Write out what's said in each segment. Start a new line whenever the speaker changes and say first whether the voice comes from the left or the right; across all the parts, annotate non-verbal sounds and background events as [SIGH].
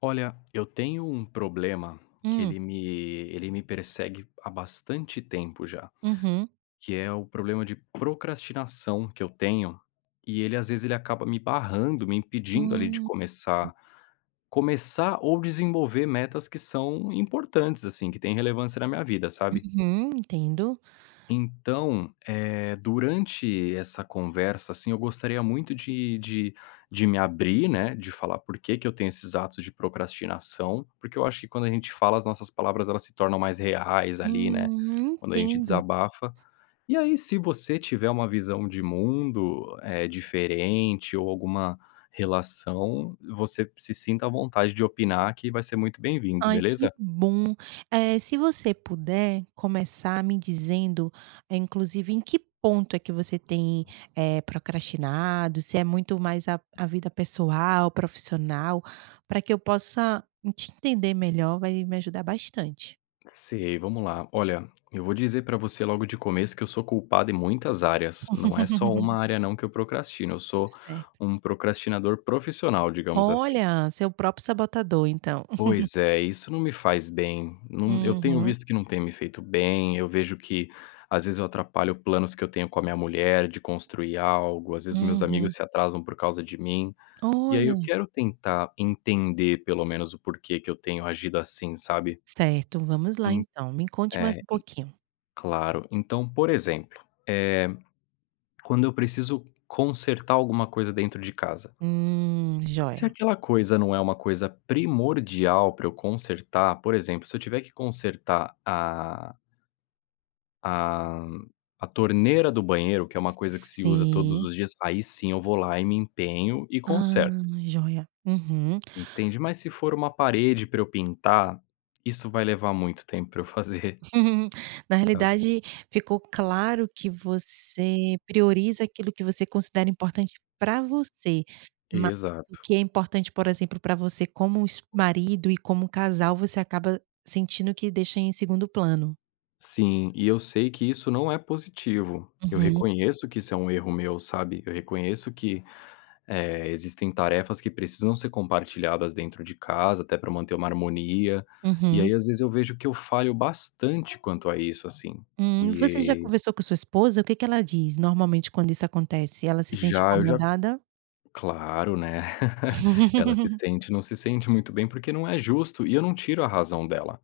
left: Olha, eu tenho um problema que
right: Hum,
left: ele me ele me persegue há bastante tempo já,
right: uhum.
left: que é o problema de procrastinação que eu tenho, e ele às vezes ele acaba me barrando, me impedindo ali de
right: Hum,
left: começar ou desenvolver metas que são importantes, assim, que têm relevância na minha vida, sabe?
right: uhum, entendo.
left: Então, durante essa conversa, assim, eu gostaria muito de me abrir, né, de falar por que que eu tenho esses atos de procrastinação, porque eu acho que quando a gente fala, as nossas palavras, elas se tornam mais reais ali, né, quando a gente
right: Entendo.
left: desabafa. E aí, se você tiver uma visão de mundo, diferente ou alguma relação, você se sinta à vontade de opinar que vai ser muito bem-vindo,
right: Ai, que
left: beleza?
right: bom. Se você puder começar me dizendo, inclusive, em que ponto é que você tem, procrastinado, se é muito mais a vida pessoal, profissional, para que eu possa te entender melhor, vai me ajudar bastante.
left: Sei, vamos lá. Olha, eu vou dizer pra você logo de começo que eu sou culpado em muitas áreas. Não é só uma
right: [LAUGHS]
left: área não que eu procrastino, eu sou
right: Certo.
left: um procrastinador profissional, digamos assim.
right: Olha, seu próprio sabotador, então.
left: Pois é, isso não me faz bem. Não, eu tenho
right: Uhum,
left: visto que não tem me feito bem, eu vejo que às vezes eu atrapalho planos que eu tenho com a minha mulher de construir algo, às vezes meus amigos
right: uhum.
left: se atrasam por causa de mim. E aí eu
right: Olha.
left: quero tentar entender pelo menos o porquê que eu tenho agido assim, sabe?
right: Certo, vamos lá então, me conte mais
left: é,
right: um pouquinho.
left: Claro. Então, por exemplo, eh, quando eu preciso consertar alguma coisa dentro de casa, se
right: Joia.
left: aquela coisa não é uma coisa primordial para eu consertar, por exemplo, se eu tiver que consertar a a torneira do banheiro, que é uma coisa que se usa todos
right: Sim.
left: os dias, aí sim eu vou lá e me empenho e
right: Ah,
left: conserto,
right: joia. Uhum.
left: entende? Mas se for uma parede para eu pintar, isso vai levar muito tempo para eu fazer,
right: [LAUGHS] Na
left: [LAUGHS] sabe?
right: realidade, ficou claro que você prioriza aquilo que você considera importante para você, mas o
left: Exato.
right: que é importante, por exemplo, para você como es marido e como casal, você acaba sentindo que deixa em segundo plano.
left: Sim, e eu sei que isso não é positivo. Eu
right: Uhum,
left: reconheço que isso é um erro meu, sabe? Eu reconheço que existem tarefas que precisam ser compartilhadas dentro de casa, até para manter uma harmonia. E
right: uhum.
left: aí, às vezes, eu vejo que eu falho bastante quanto a isso, assim.
right: Você já
left: E
right: conversou com sua esposa? O que que ela diz normalmente quando isso acontece? Ela se sente
left: já, eu já,
right: incomodada?
left: claro, né? [LAUGHS] Ela se
right: [LAUGHS]
left: sente, não se sente muito bem, porque não é justo e eu não tiro a razão dela.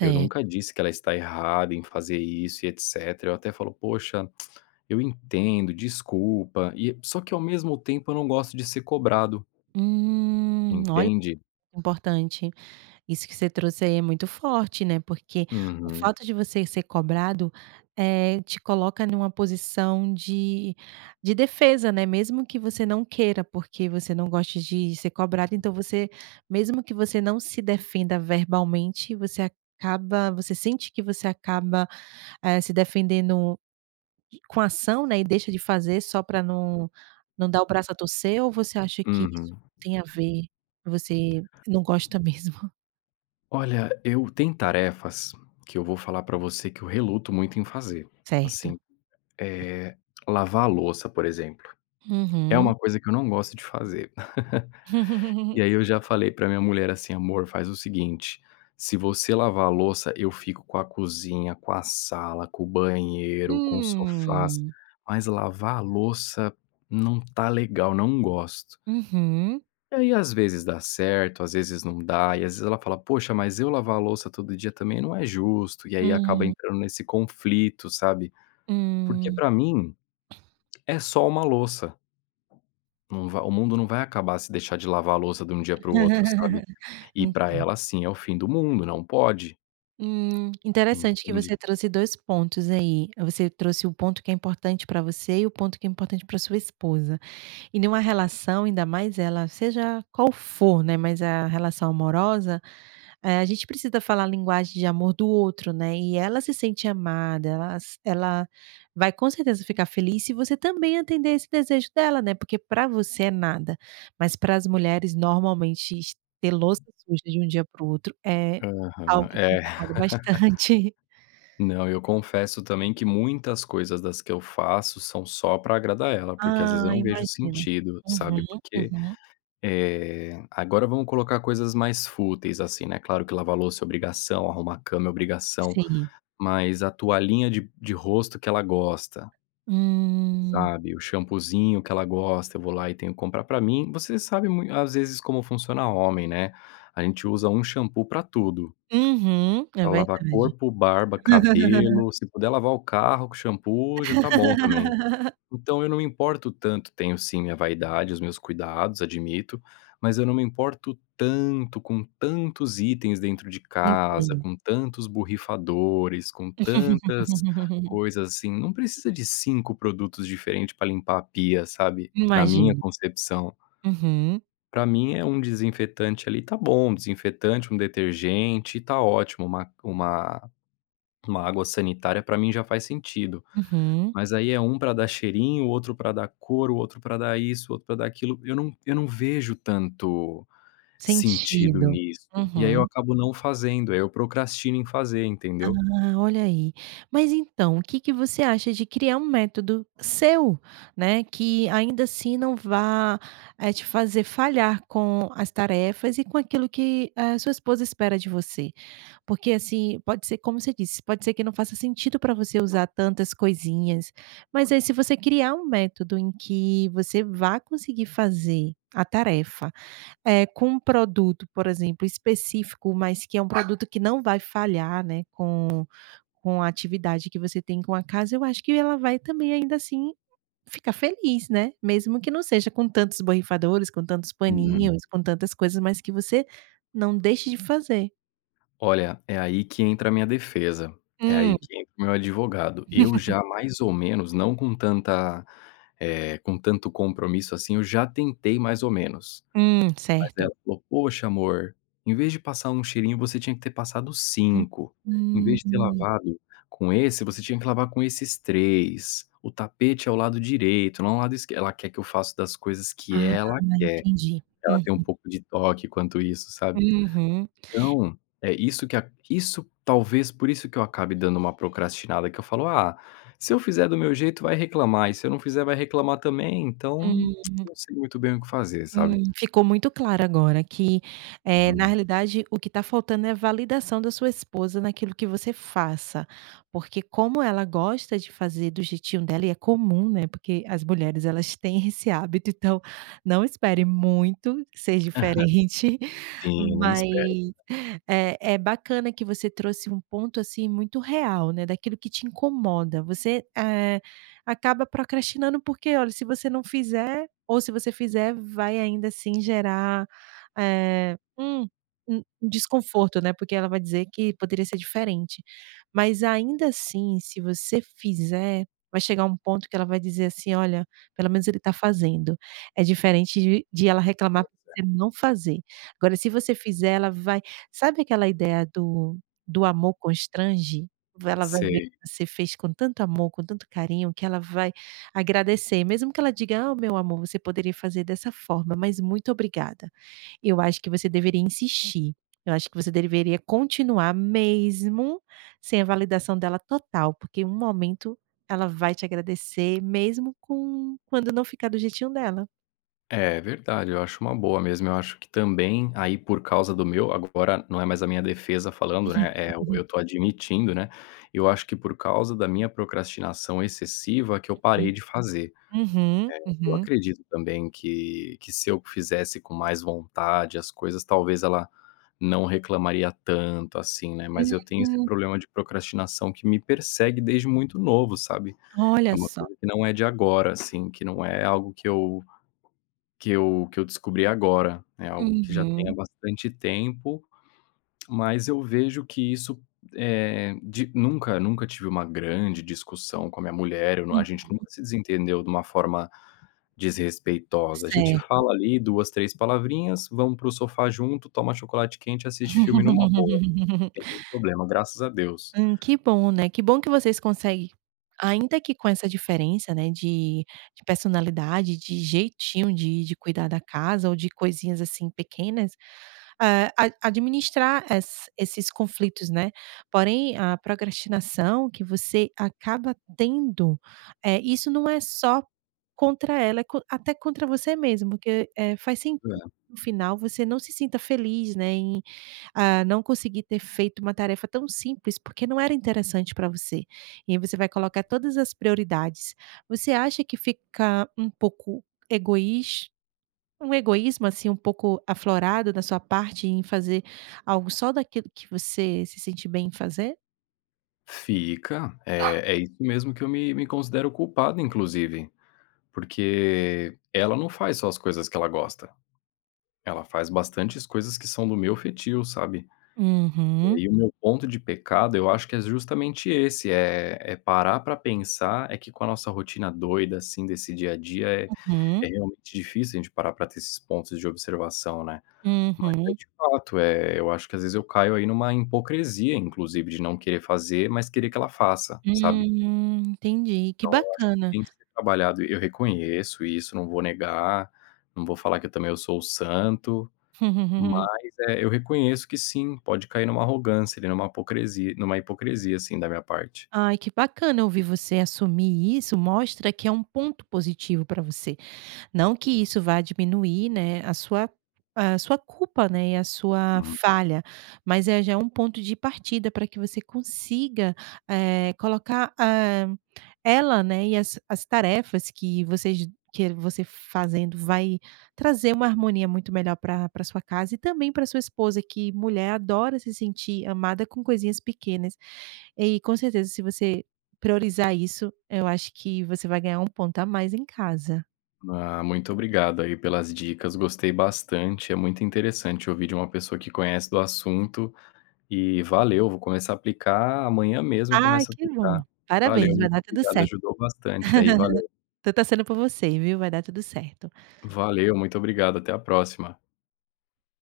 left: Eu nunca disse que ela está errada em fazer isso e etcétera. Eu até falo: "Poxa, eu entendo, desculpa". E só que ao mesmo tempo eu não gosto de ser cobrado,
right: Olha,
left: entende?
right: importante. Isso que você trouxe aí é muito forte, né, porque o
left: Uhum,
right: fato de você ser cobrado, te coloca numa posição de defesa, né, mesmo que você não queira, porque você não gosta de ser cobrado, então você mesmo que você não se defenda verbalmente, você acaba você sente que você acaba, se defendendo com ação, né, e deixa de fazer só para não dar o braço a torcer, ou você acha que isso
left: uhum.
right: tem a ver, você não gosta mesmo? [LAUGHS]
left: Olha, eu tenho tarefas que eu vou falar pra você que eu reluto muito em fazer,
right: Certo.
left: assim, eh, lavar a louça, por exemplo, é
right: Uhum.
left: uma coisa que eu não gosto de fazer. [LAUGHS] E
right: [LAUGHS]
left: aí eu já falei pra minha mulher assim: "Amor, faz o seguinte, se você lavar a louça, eu fico com a cozinha, com a sala, com o banheiro, com os sofás,
right: Hum.
left: mas lavar a louça não tá legal, não gosto".
right: Uhum.
left: E aí às vezes dá certo, às vezes não dá, e às vezes ela fala: "Poxa, mas eu lavar a louça todo dia também não é justo". E aí acaba
right: Hum,
left: entrando nesse conflito, sabe. Porque
right: hum.
left: pra mim é só uma louça, não va o mundo não vai acabar se deixar de lavar a louça de um dia para o outro, sabe.
right: [LAUGHS]
left: E para
right: Enten
left: ela, assim, é o fim do mundo, não pode,
right: Interessante que
left: entende?
right: você trouxe dois pontos aí. Você trouxe o ponto que é importante para você e o ponto que é importante para sua esposa. E numa relação, ainda mais ela, seja qual for, né, mas a relação amorosa, a gente precisa falar a linguagem de amor do outro, né, e ela se sente amada, ela vai com certeza ficar feliz se você também atender esse desejo dela, né, porque para você é nada, mas para as mulheres normalmente es ter louça suja de um dia para o outro é algo
left: Aham,
right: que
left: é.
right: incomoda
left: [LAUGHS]
right: bastante. [LAUGHS]
left: Não, eu confesso também que muitas coisas das que eu faço são só para agradar ela, porque às vezes eu
right: Ah,
left: não vejo
right: imagino.
left: sentido, sabe,
right: Uhum,
left: porque,
right: uhum.
left: agora vamos colocar coisas mais fúteis, assim, né, claro que lavar louça é obrigação, arrumar a cama é obrigação,
right: Sim.
left: mas a toalhinha de rosto que ela gosta,
right: Hum.
left: sabe, o shampoozinho que ela gosta, eu vou lá e tenho que comprar pra mim. Você sabe mui às vezes como funciona homem, né, a gente usa um shampoo pra tudo,
right: Uhum, é
left: pra lavar
right: verdade.
left: corpo, barba, cabelo, se puder lavar o carro com shampoo já tá bom também.
right: [LAUGHS]
left: Então eu não me importo tanto, tenho sim minha vaidade, os meus cuidados, admito, mas eu não me importo tanto com tantos itens dentro de casa,
right: Entendo.
left: com tantos borrifadores, com tantas
right: [LAUGHS]
left: coisas assim, não precisa de 5 produtos diferentes para limpar a pia, sabe, na minha
right: Imagino.
left: concepção.
right: Uhum,
left: Pra mim é um desinfetante ali, tá bom, um desinfetante, um detergente, tá ótimo, uma água sanitária pra mim já faz sentido.
right: uhum.
left: Mas aí é um para dar cheirinho, outro para dar cor, o outro para dar isso, o outro para dar aquilo. Eu não vejo tanto sentido
right: Sentido.
left: nisso. E aí eu
right: Uhum.
left: acabo não fazendo, aí eu procrastino em fazer, entendeu?
right: Ah, olha aí. Mas então, o que que você acha de criar um método seu, né, que ainda assim não vá, te fazer falhar com as tarefas e com aquilo que a sua esposa espera de você? Porque, assim, pode ser como você disse, pode ser que não faça sentido para você usar tantas coisinhas, mas aí se você criar um método em que você vá conseguir fazer a tarefa com um produto, por exemplo, específico, mas que é um produto que não vai falhar, né, com a atividade que você tem com a casa, eu acho que ela vai também ainda assim ficar feliz, né, mesmo que não seja com tantos borrifadores, com tantos
left: Uhum.
right: paninhos, com tantas coisas, mas que você não deixe de fazer.
left: Olha, é aí que entra a minha defesa, é aí
right: Hum.
left: que entra o meu advogado. Eu
right: [LAUGHS]
left: já mais ou menos, não com tanta, com tanto compromisso assim, eu já tentei mais ou menos. Mas ela
right: Certo.
left: falou: "Poxa amor, em vez de passar um cheirinho você tinha que ter passado 5. Em vez de ter
right: Hum.
left: lavado com esse, você tinha que lavar com esses 3. O tapete é o lado direito, não é o lado esquerdo. Ela quer que eu faça das coisas que
right: Ah,
left: ela quer,
right: entendi.
left: ela tem um
right: Uhum.
left: pouco de toque quanto isso, sabe.
right: Uhum.
left: Então, isso talvez por isso que eu acabe dando uma procrastinada que eu falo: "Ah, se eu fizer do meu jeito vai reclamar e se eu não fizer vai reclamar também, então,
right: Hum.
left: não sei muito bem o que fazer", sabe.
right: Ficou muito claro agora que, na
left: Uhum.
right: realidade, o que está faltando é validação da sua esposa naquilo que você faça, porque como ela gosta de fazer do jeitinho dela e é comum, né, porque as mulheres elas têm esse hábito, então não espere muito ser
left: [LAUGHS]
right: diferente, [LAUGHS]
left: Sim, eu nem espero.
right: mas é bacana que você trouxe um ponto, assim, muito real, né, daquilo que te incomoda. Você, acaba procrastinando porque, olha, se você não fizer ou se você fizer, vai ainda assim gerar, eh, um um desconforto, né, porque ela vai dizer que poderia ser diferente. Mas ainda assim, se você fizer, vai chegar um ponto que ela vai dizer assim: "Olha, pelo menos ele está fazendo". É diferente de ela reclamar por você não fazer. Agora se você fizer, ela vai sabe aquela ideia do amor constrange? Ela vai ver
left: Sei.
right: que você fez com tanto amor, com tanto carinho, que ela vai agradecer, mesmo que ela diga: "Ah, meu amor, você poderia fazer dessa forma, mas muito obrigada". Eu acho que você deveria insistir, eu acho que você deveria continuar mesmo sem a validação dela total, porque em um momento ela vai te agradecer mesmo com quando não ficar do jeitinho dela.
left: É verdade, eu acho uma boa mesmo. Eu acho que também, aí, por causa do meu agora não é mais a minha defesa falando, né, é eu
right: [LAUGHS]
left: tô admitindo, né, eu acho que por causa da minha procrastinação excessiva que eu parei de fazer.
right: Uhum,
left: Eu
right: uhum.
left: acredito também que se eu fizesse com mais vontade as coisas, talvez ela não reclamaria tanto assim, né, mas eu tenho esse
right: Hum,
left: problema de procrastinação que me persegue desde muito novo, sabe. É
right: olha
left: uma
right: só.
left: coisa que não é de agora, assim, que não é algo que eu descobri agora, é algo que já tem há
right: Uhum,
left: bastante tempo, mas eu vejo que isso, de nunca tive uma grande discussão com a minha mulher, eu não a
right: hum,
left: gente nunca se desentendeu de uma forma desrespeitosa. A gente
right: certo.
left: fala ali 2 3 palavrinhas, vamos para o sofá junto, toma chocolate quente, assiste filme numa boa, não tem
right: [LAUGHS]
left: nenhum problema, graças a Deus.
right: Que bom, né, que bom que vocês conseguem, ainda que com essa diferença, né, de personalidade, de jeitinho de cuidar da casa ou de coisinhas, assim, pequenas, a administrar esses conflitos, né. Porém, a procrastinação que você acaba tendo, isso não é só contra ela, é co até contra você mesmo, porque, faz sentido
left: É.
right: que no final você não se sinta feliz, né, a não conseguir ter feito uma tarefa tão simples, porque não era interessante para você. E aí você vai colocar todas as prioridades. Você acha que fica um pouco egoís um egoísmo, assim, um pouco aflorado da sua parte em fazer algo só daquilo que você se sente bem em fazer?
left: Fica, é isso mesmo que eu me considero culpado inclusive, porque ela não faz só as coisas que ela gosta. Ela faz bastantes coisas que são do meu feitio, sabe. E
right: Uhum,
left: aí o meu ponto de pecado, eu acho que é justamente esse, é parar pra pensar, é que com a nossa rotina doida, assim, desse dia a dia, é
right: uhum,
left: realmente difícil a gente parar pra ter esses pontos de observação, né. Mas é
right: uhum.
left: de fato, eu acho que às vezes eu caio aí numa hipocrisia, inclusive, de não querer fazer, mas querer que ela faça, sabe.
right: Entendi, que
left: Então eu acho que
right: bacana.
left: tem que ser trabalhado. Eu reconheço isso, não vou negar, não vou falar que eu sou o santo.
right: [LAUGHS]
left: Mas, eu reconheço que sim, pode cair numa arrogância ali, numa hipocrisia, assim, da minha parte.
right: Ai, que bacana ouvir você assumir isso, mostra que é um ponto positivo para você. Não que isso vá diminuir, né, a sua culpa, né, e a sua
left: Hum.
right: falha, mas já é um ponto de partida para que você consiga, colocar, ah, ela, né, e as tarefas que você fazendo vai trazer uma harmonia muito melhor para sua casa e também para sua esposa, que mulher adora se sentir amada com coisinhas pequenas. E com certeza se você priorizar isso, eu acho que você vai ganhar um ponto a mais em casa.
left: Ah, muito obrigado aí pelas dicas, gostei bastante, é muito interessante ouvir de uma pessoa que conhece do assunto e valeu, vou começar a aplicar amanhã mesmo
right: Ai,
left: começo a
right: que bom.
left: aplicar. Valeu,
right: Parabéns, vai
left: muito
right: dar tudo
left: obrigado,
right: certo.
left: ajudou bastante aí, valeu.
right: Tô torcendo por você, viu, vai dar tudo certo.
left: Valeu, muito obrigado, até a próxima.